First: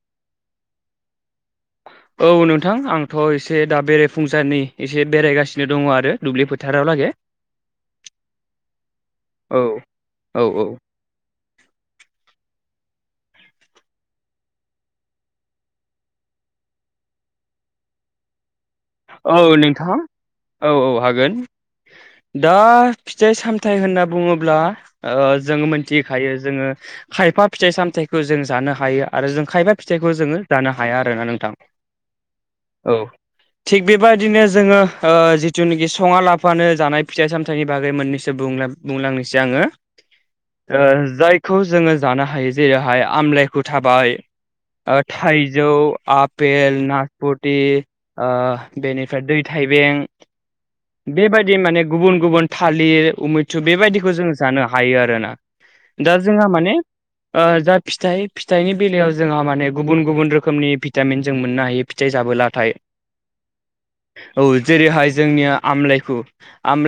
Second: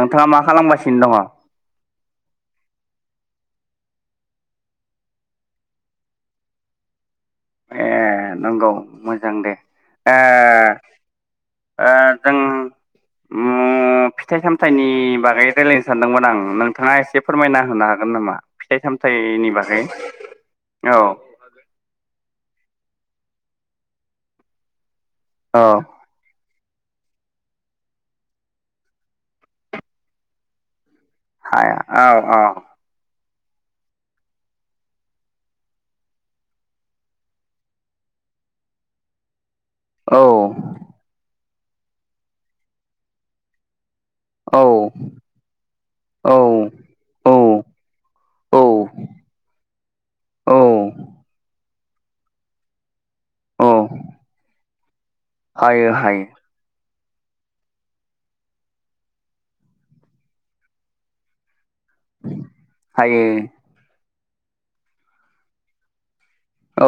नोंथाङा मा खालामगासिनो दङ? औ नोंथां आंथ' एसे दा बेरायफुंजानि एसे बेरायगासिनो दङ आरो दुब्लि फोथारावलागे। [inaudible] ए नंगौ मोजां दे ओ औ औ ओ जों उम [inaudible] फिथाइ सामथाइनि बागै रायजलायनो सानदोंमोन आं नोंथाङा एसे फोरमायना होनो हागोन नामा? फिथाइ औ सामथाइनि बागै नोंथां औ औ हागोन। दा फिथाइ सामथायाइ होनना बुङोब्ला ओ औ जोङो मोनथि हायो जोङो खायफा फिथाइ सामथायाइखौ जों जानो हायो आरो जों खायफा फिथाइखौ जोङो जानो हाया आरोना नोंथां हाया औ औ औ। थिग बेबायदिनो जोङो ओ जिथुनाखि सङा लाफानो जानाय फिथाइ सामथाइनि बागै मोननैसो बुंला बुंलांनोसै आङो। औ ओ जायखौ जोङो जानो हायो जेरैहाय आमलाइखौु थाबाय औ ओ थाइजौ, औ आपेल, औ नासपति ओ औ बेनिफ्राय दै थाइबें औ बेबायदि माने गुबुन गुबुन थालिर उमैथु औ बेबायदिखौ जों जानो हायो आरो ना। हायो दा हायो जोंहा माने जा फिथाइ फिथाइनि बेलायाव जोंहा माने गुबुन गुबुन रोखोमनि भिटामिन जों मोननो हायो। फिथाइ जाबोबलाथाय हायो औ जेरैहाय जोंनिया आमलायखु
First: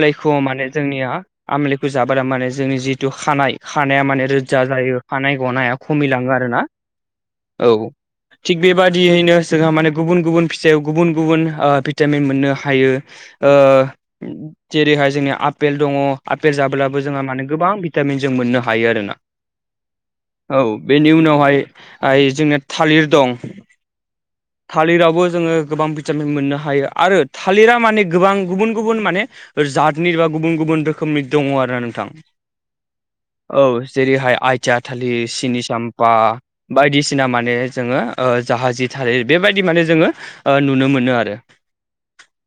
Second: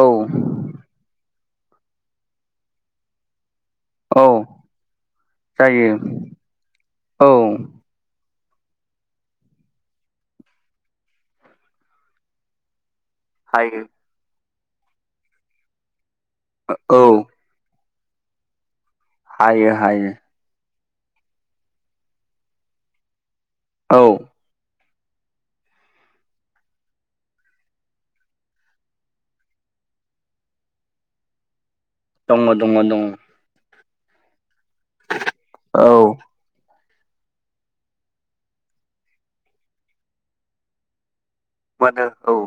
औ माने जोंनिया आमलुखौ जाबोला माने जोंनि जिथु खानाय खानाया औ माने रोज्जा जायो खानाय गनाया जायो खमिलाङो आरो ना। औ औ थिग बेबादियैनो जोंहा माने गुबुन गुबुन फिथायाव गुबुन गुबुन भिटामिन मोननो हायो ओ हायो जेरैहाय जोंनिया आफेल दङ आफेल जाब्लाबो औ जोंहा माने गोबां भिटामिन जों मोननो हायो आरोना। हायो हायो औ बेनि उनावहाय ओइ जोंना थालिर दं। औ थालिरावबो जोङो गोबां भिटामिन मोननो हायो आरो थालिरा माने गोबां गुबुन गुबुन माने जातनि एबा गुबुन गुबुन रोखोमनि दङ आरो ना नोंथां। दङ दङ दङ औ जेरैहाय आइथिया थालि, सिनि साम्फा औ बायदिसिना माने जोङो जाहाजि थाल बेबायदि माने जोङो ओ नुनो मोनो आरो। मोनो औ।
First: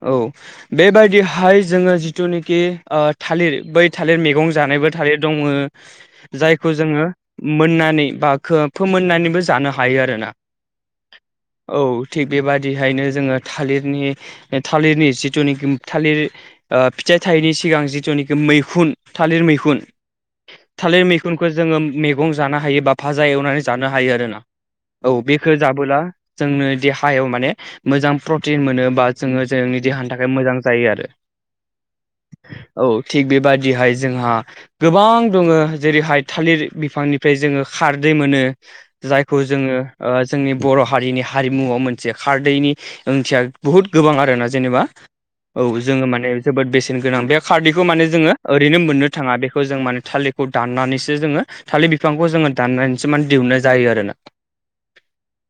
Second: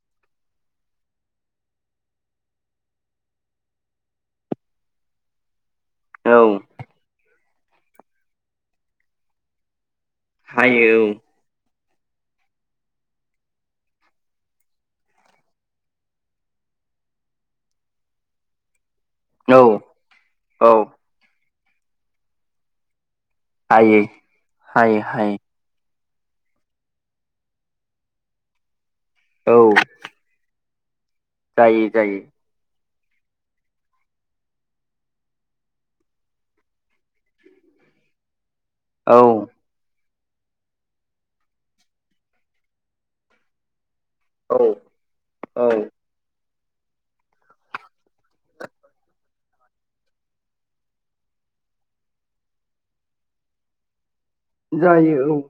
औ बेबायदिहाय जोङो जिथुनाखि ओ थालिर बै थालिर मैगं जानायबो थालिर दङो। औ जायखौ जोङो मोननानै बा को फोमोननानैबो जानो हायो आरोना हायो औ औ थिग बेबादिहायनो जोङो थालिरनि थालिरनि जिथुनाखि थालिर फिथाइ थायैनि सिगां जिथुनाखि मैखुन थालिर औ मैखुन औ औ थालिर मैखुनखौ जोङो मैगं जानो हायो बा भाजा एवनानै जानो हायो आरोोना हायो औ हायो बेखौ जाबोला जोंनो देहा हायाव माने मोजां प्रटिन मोनो बा जोङो औ जोंनि देहानि थाखाय मोजां जायो आरो। जायो जायो औ थिग बेबादिहाय जोंहा गोबां दङ जेरैहाय थालिर बिफांनिफ्राय जोङो खारदै मोनो। औ जायखौ जोङो जोंनि बर' हारिनि हारिमुआव मोन से खारदैनि ओंथिया बुहुत गोबां आरो‌ ना औ जेनेबा औ जोङो माने जोबोद बेसेन गोनां बे खारदैखौ माने जोङो ओरैनो मोननो थाङा बेखौ जों माने थालिरखौ दाननानैसो जोङो। थालिर बिफांखौ जोङो दाननानैसो मान दिहुननाय जायो आरोना। जायो औ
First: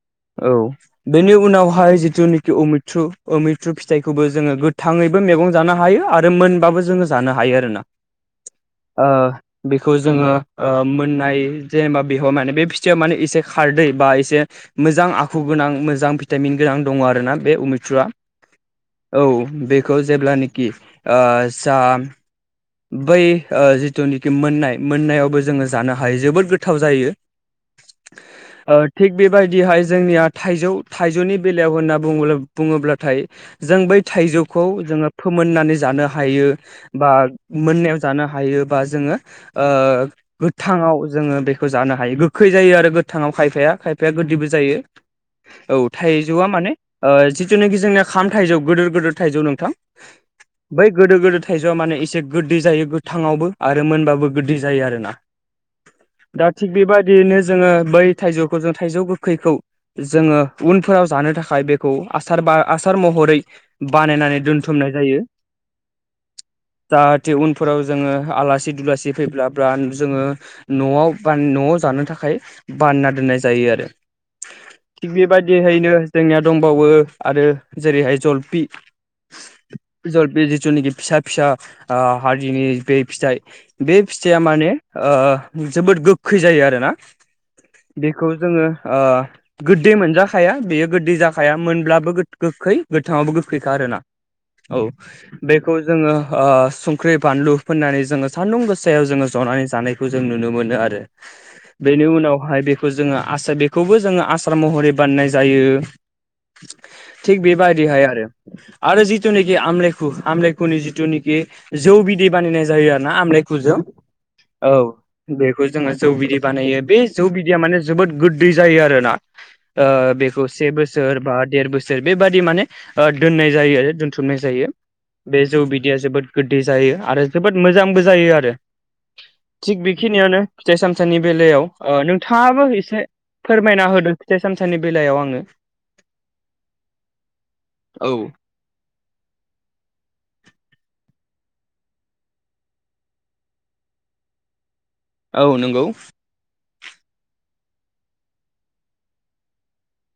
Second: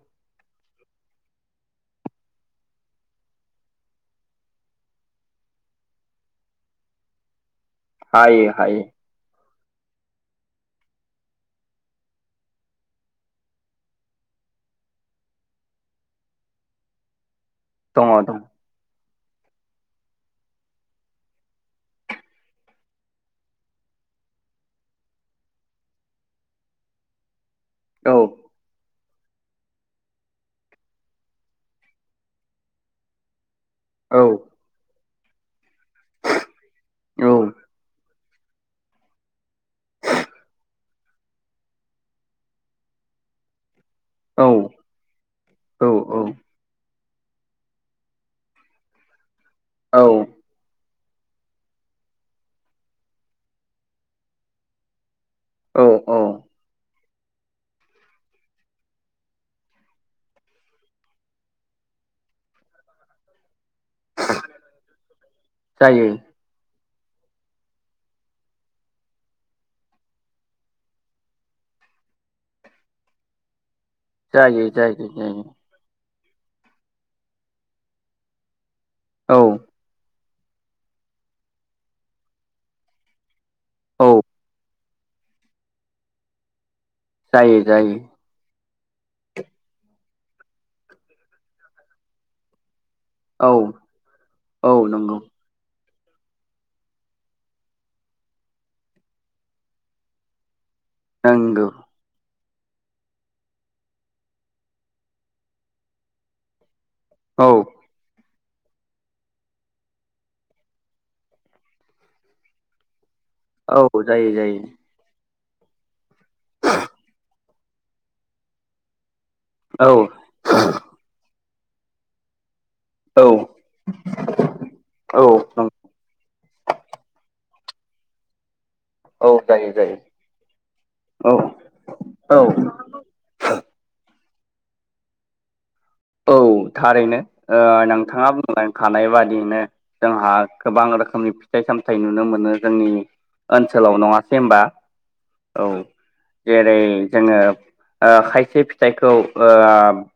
औ बेनि उनावहाय जिथुनाखि अमिथ्रु अमिथ्रु फिथाइखौबो जोङो गोथाङै। मैगं जानो हायो आरो मोनबाबो जोङो जानो हायो आरोना। हाय हाय। ओ बेखौ जोंङो ओ मोननाय जेनेबा बेयाव माने बे फिथाइयाव माने एसे खारदै बा एसे मोजां आखु गोनां मोजां भिटामिन गोनां दङ आरोना बे दङ अमित्रुआ। दं औ बेखौ जेब्लानोखि ओ-जाम बै जिथुनिखि मोननाय मोननायावबो जोङो जानो हायो जोबोद गोथाव जायो। [inaudible] औ ओ-थिग बेबायदिहाय जोंनिया थाइजौ थाइजौनि बेलायाव होनना बुङोल्बा बुङोब्लाथाय जों बै औ थाइजौखौ जोङो फोमोननानै जानो हायो बा। औ मोननायाव जानो हायोबा जोङो। ओ-गोथाङाव जोङो बेखौ जानो हायो गोखै जायो आरो गोथाङाव खायफाया खायफाय औ गोदैबो जायो औ थाइजौआ माने। ओ जिथुनाखि जोंनिया खाम थाइजौ गिदोर गिदोर थाइजौ नोंथां। औ बै गोदो गोदो थाइजौआ माने एसे। गोदै जायो गोथांआवबो आरो मोनबो गोदै जायो आरोना औ औ दा थिग बेबायाददि बिदिनो जोङो बै थाइजौखौ जों थाइजौ गोखैखौ। जोङो उनफोराव जानो थाखाय बेखौ आसार बा आसार मह हरै बानायनानै दोनथुमनाय जायो। जायो जाहाथे उनफोराव जोङो आलासि दुलासि फैब्लाब्ला जोङो। नआव बान नआव जानो थाखाय बानना दोननाय जायो आरो। जायो जायो थिग जायो बेबायदिहैनो जोंनिया दंबावो आरो जेरैहाय जलफि। औ बे जिथुनाखि फिसा फिसा हारिनि बे फिथाइ। बे औ फिथाइया माने ओ-जोबोद गोखै जायो आरोना। जायो जायो। बेखौ जोंङो ओ-गोदै मोनजाखाया बेयो गोदै जाखाया मोनब्लाबो गोखै। गोथांङावबो औ गोखैखा आरोना औ बेखौ जोंङो ओ संख्रि बानलु फोननानै जोंङो सान्दुं गोसायाव जोंङो जनानै जानायखौ जों नुनो मोनो आरो। नोंगौ बेनि उनावहाय बेखौ जोंङो आसार बेखौबो जोंङो आसार महरै बान्नाय जायो। [unintelligible] थिग औ बेबायदिहाय आरो आरो जिथुनाखि आमलेखु आमरेखुनि जिथुनाखि। जौ बिदै बानायनाय जायो आरो ना आमलाायखै जों औ जायो जायो औ। बेखौ जोंङो जौ बिदै बानायो बे जौ बिदैया माने जोबोद गोदै जायो आरोना। औ ओ-बेखौ से बोसोर बा देर बोसोर बेबादि माने औ ओ-दोननाय जायो आरो दोनथुमनाय जायो औ बे जौ बिदैया जोबोद। गोदै जायो आरो जोबोद मोजांबो जायो आरो। औ जायो थिग जायो बेखिनियावनो फिथाइ सामथाइनि औ बेलायाव औ ओ-नोंथांङाबो एसे फोरमायना होदो फिथाइ सामथनि बेलायाव आंङो औ थारैनो औ ओ-नोंथांङा मोजां थानाय बादियैनो जोंहा गोबां रोखोमनि फिथाइ सामथायाइ नुनो मोनो जोंनि। ओनसोलाव नंङासै होनोमबा? औ नंगौ जेरै जोंङो ओ खायसे फिथाइखौ ओ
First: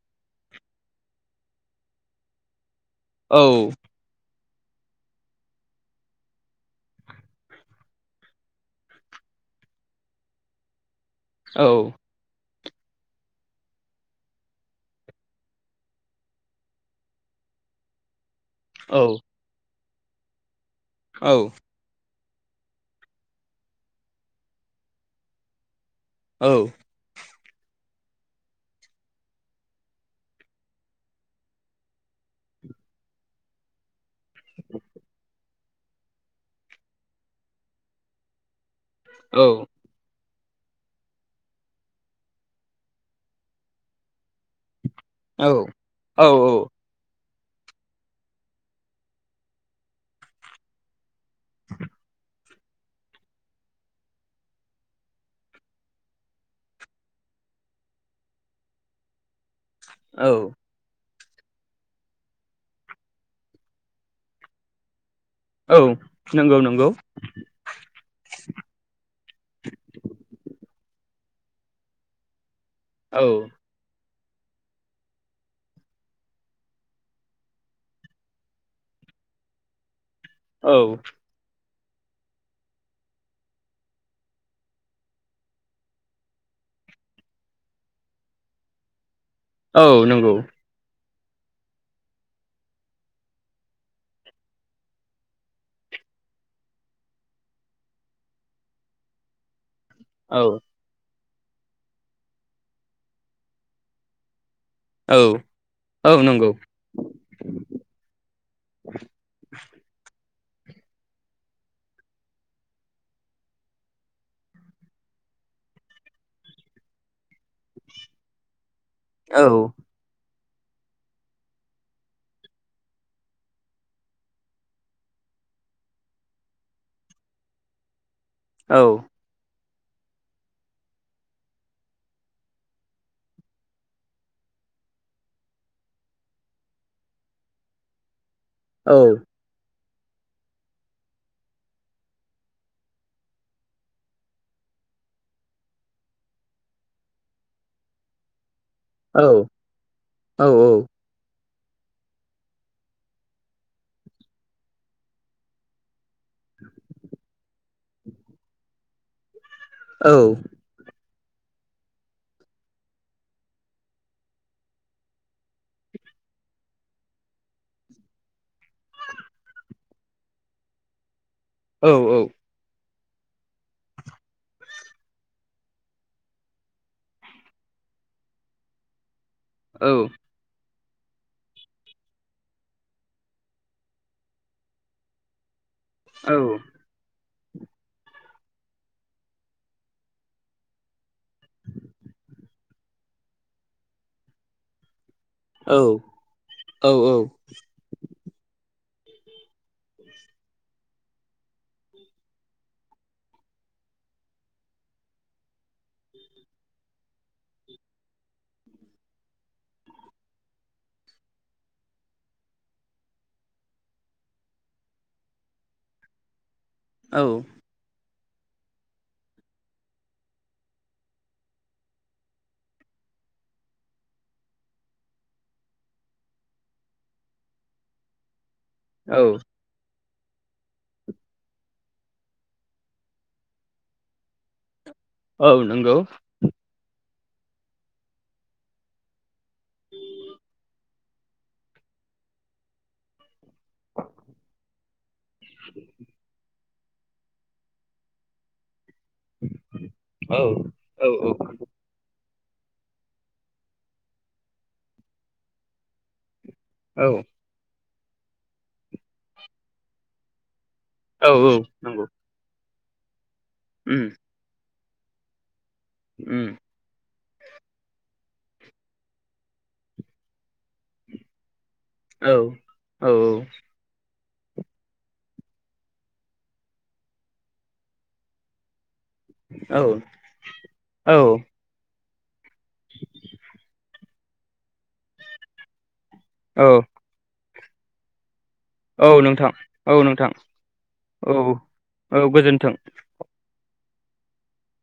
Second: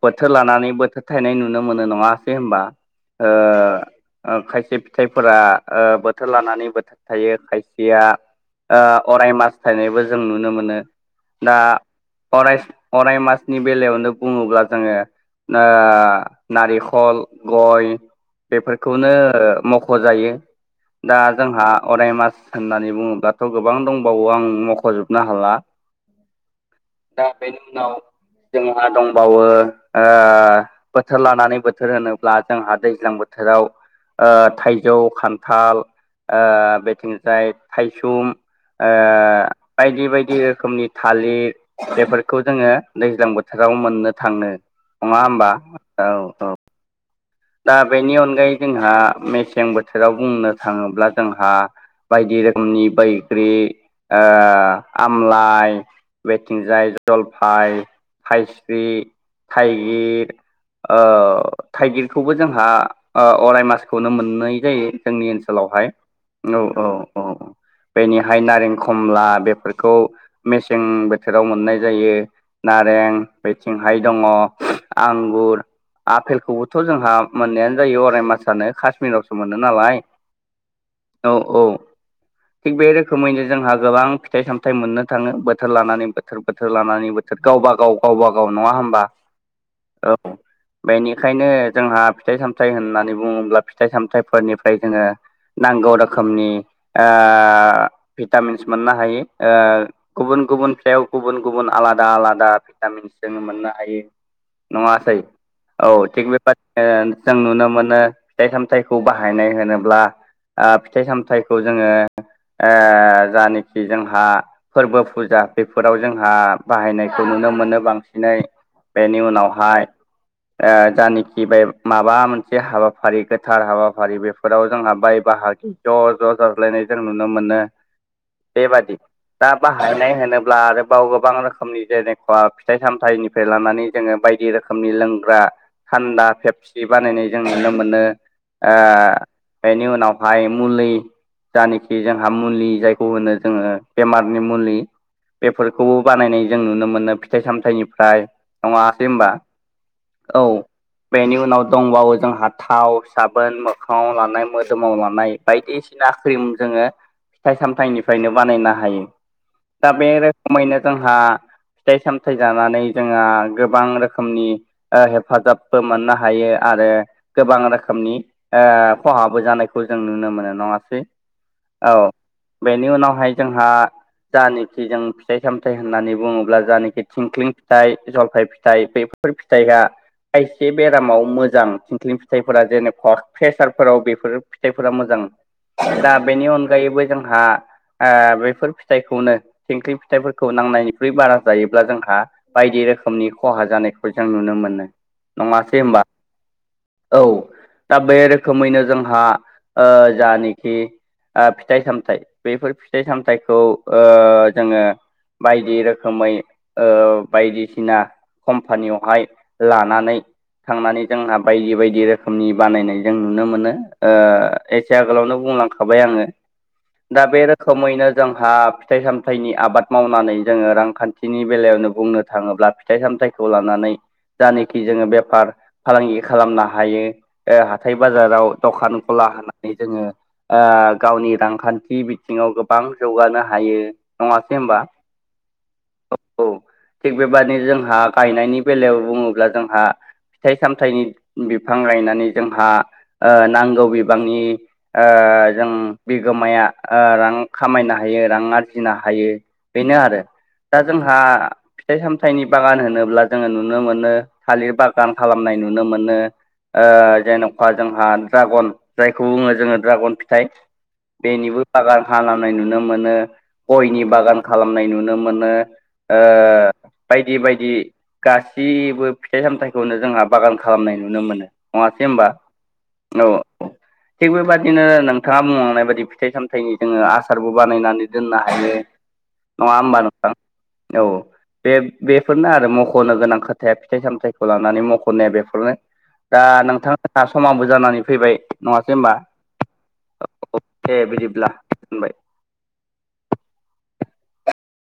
बोथोर लानानै बोथोर थायनाय नुनो मोनो नंङासै होनबा? औ। ओ खायसे फिथाइफोरा ओ बोथोर लानानै बोथोर थायो खायसेया ओ अराय मासथायनायबो जों नुनो मोनो। दा औ अराय अराय मासनि बेलायावनो बुंङोब्ला जोंङो ओ नारिखल गय औ बेफोरखौनो ओ मख' खजायो दा औ जोंहा अराय मास होननानै बुंङोब्लाथ' गोबां दंबावो आं मख'जोबनो हाला। औ। दा बेनि उनाव जोंहा दंबावो ओ बोथोर लानानै बोथोर होनोब्ला जोंहा दैज्लां बोथोराव ओ थाइजौ खान्थाल ओ बेथिंजाय थाइसुम ओ औ बायदि बायदि रोखोमनि थालिर बेफोरखौ जोंङो दैज्लां बोथोराव मोननो थांङो। नंङा होमबा औ औ। दा बेनि अनगायै जोंहा मेसें बोथोराव बुंनो थांङोब्ला जोंहा बायदि रोखोम खनि बैग्रि ओ आमलाइ बेेथिंजाय जलफाय फायस्रि थाइगिर औ ओ थाइगिर खौबो जोंहा अराय मासखौनो मोननाय जायो जोंनि ओनसोल औ ओनसोलावहाय नंगौ औ औ नंगौ औ औ। बेनिहाय नारें खमला बेफोरखौ मेसें बोथोराव मोननाय जायो। नारें औ बेथिंहाय दंङ आंगुर आफेलखौबो थ' जोंहा मोननायानो जायो अराय मासानो कास्मिरावसो मोनो नालाय औ। औ औ। थिग बे रोखोमैनो जोंहा गोबां फिथाइ सामथाइ मोननो थाङो बोथोर लानानै बो बोथोर बोथोर लानानै बोथोर गावबा गाव गावबा गाव नङा होमबा? औ बेनिखायनो जोंहा फिथाइ सामथाइ होननानै बुङोब्ला फिथाइ सामथायफोरनिफ्राय जोङो नांगौ रोखोमनि ओ भिटामिन्स मोननो हायो ओ गुबुन औ गुबुन फिथायाव गुबुन गुबुन आलादा आलादा भिटामिनस जों मोननो हायो। नङासै औ औ थिग बेबादिनो जों नुनो मोनो फिथाइ सामथायखौ बाहायनाय होनोब्ला ओ फिथाइ सामथाइखौ जोङो ओ जानाखि जोंहा फोरबो फुजा बेफोराव जोंहा बाहायनायखौ नुनो मोनो बांसिनै बेनि औ उनावहाय ओ जानोखि [unintelligible] माबा मोनसे हाबाफारि गोथार हाबाफारि बेफोराव जों हाबबाय बाहागि ज' ज' जाज्लायनाय जों नुनो मोनो [inaudible] औ बेबादि दा बाहायनाय होनोब्ला आरोबाव गोबां रोखोमनि जेनेखा फिथाइ सामथाइनि फ्राय लानानै जोङो बायदि रोखोमनि लोंग्रा थान्दा फेपसि बानायनाय जों नुनो मोनो ओ औ बेनि उनावहाय मुलै जानाखि जोंहा मुलि जायखौ होनो जोङो बेमारनि मुलि बेफोरखौबो बानायनाय जों नुनो मोनो फिथाइ सामथायनिफ्राय नङासै औ होनबा औ बेनि उनाव दंबावो जोंहा थाव साबोन मोखाङाव लानाय मोदोमाव लानाय बायदिसिना ख्रिम जोङो फिथाइ सामथाइनिफ्रायनो बानायनो हायो दा बे औ रोखोमैनो जोंहा फिथाइ सामथाइ जानानै जोंहा गोबां रोखोमनि हेफाजाब बो मोननो हायो आरो गोबां रोखोमनि ओ खहाबो जानायखौ जों नुनो मोनो नङासै औ बेनि उनावहाय जोंहा जानाखि जों फिथाइ सामथाइ होननानै बुङोब्ला जानाखि थिंख्लिं फिथाइ जलफाय फिथाइ बेफोर फिथाइ जायगा औ खायसे बेरामाव मोजां थिंख्लिं फिथाइफोरा जेनेबा प्रेसारफोराव बेफोर फिथाइफोरा मोजां दा बेनि अनगायैबो जोंहा बेफोर फिथाइखौनो थिंख्लि फिथाइफोरखौ नांनायनिख्रुइ बारा जायोब्ला जोंहा बायदि रोखोमनि खहा जानायखौ जों नुनो मोनो नङासै होनबा औ औ दा बे रोखोमैनो जोंहा ओ जानाखि ओ फिथाइ सामथाय बेफोर फिथाइ सामथायखौ ओ जोङो बायदि रोखोमै ओ बायदिसिना कम्पानियावहाय लानानै थांनानै जोंहा बायदि बायदि रोखोमनि बानायनाय जों नुनो मोनो एसे आगोलावनो बुंलांखाबाय आङो दा बे औ खोमैनो जोंहा फिथाइ सामथाइनि आबाद मावनानै जोङो रांखान्थिनि बेलायावनो बुंनो थाङोब्ला फिथाइ सामथाइखौ लानानै जानाखि जोङो बे फार फालांगि खालामनो हायो हाथाय बाजाराव दखान गला औ हो जोङो ओ गावनि रांखान्थि बिथिङाव गोबां जौगानो हायो नङासै होमबा औ नंगौ औ थिग बेबादि जोंहा गायनायनि बेलायाव बुङोब्ला जोंहा फिथाइ सामथाइनि बिफां गायनानै जोंहा नांगौ बिबांनि जों बिगोमाया रां खामायनो हायो रां आरजि फुजिनो हायो बेनो आरो औ दा औ जोंहा फिथाइ सामथायाइनि बागान होनोब्ला जोङो नुनो मोनो थालिर बागान गान खालामनाय नुनो मोनो औ जेन' जोंहा ड्रागन जायखौ बुङो जोङो ड्रागन फिथाइ औ बेनिबो बागान नंगौ हानाङौ नाय नुनो मोनो गयनि उम बागान खालामनाय नुनो मोनो उम बायदि बायदि गाससिबो फिथाइ सामथाइखौनो जोंहा बागान खालामनाय नुनो मोनो नङासै औ होमबा औ औ थिग बेबायदिनो नोंथाङा बुंलांनाय बायदि फिथाइ सामथाइनि जोङो आसारबो बानायनानै दोननो हायो नङा होमबा नोंथां औ बे बेफोरनो आरो मख'नो गोनां खोथाया फिथाइ सामथायाइखौ लानानै मख'नाया बेफोरनो दा औ नोंथाङा समाबो जानानै फैबाय नङासै औ होनोमबा नोंथां औ नोंथां औ दे औ बिदिब्ला दोनबाय औ गोजोन्थों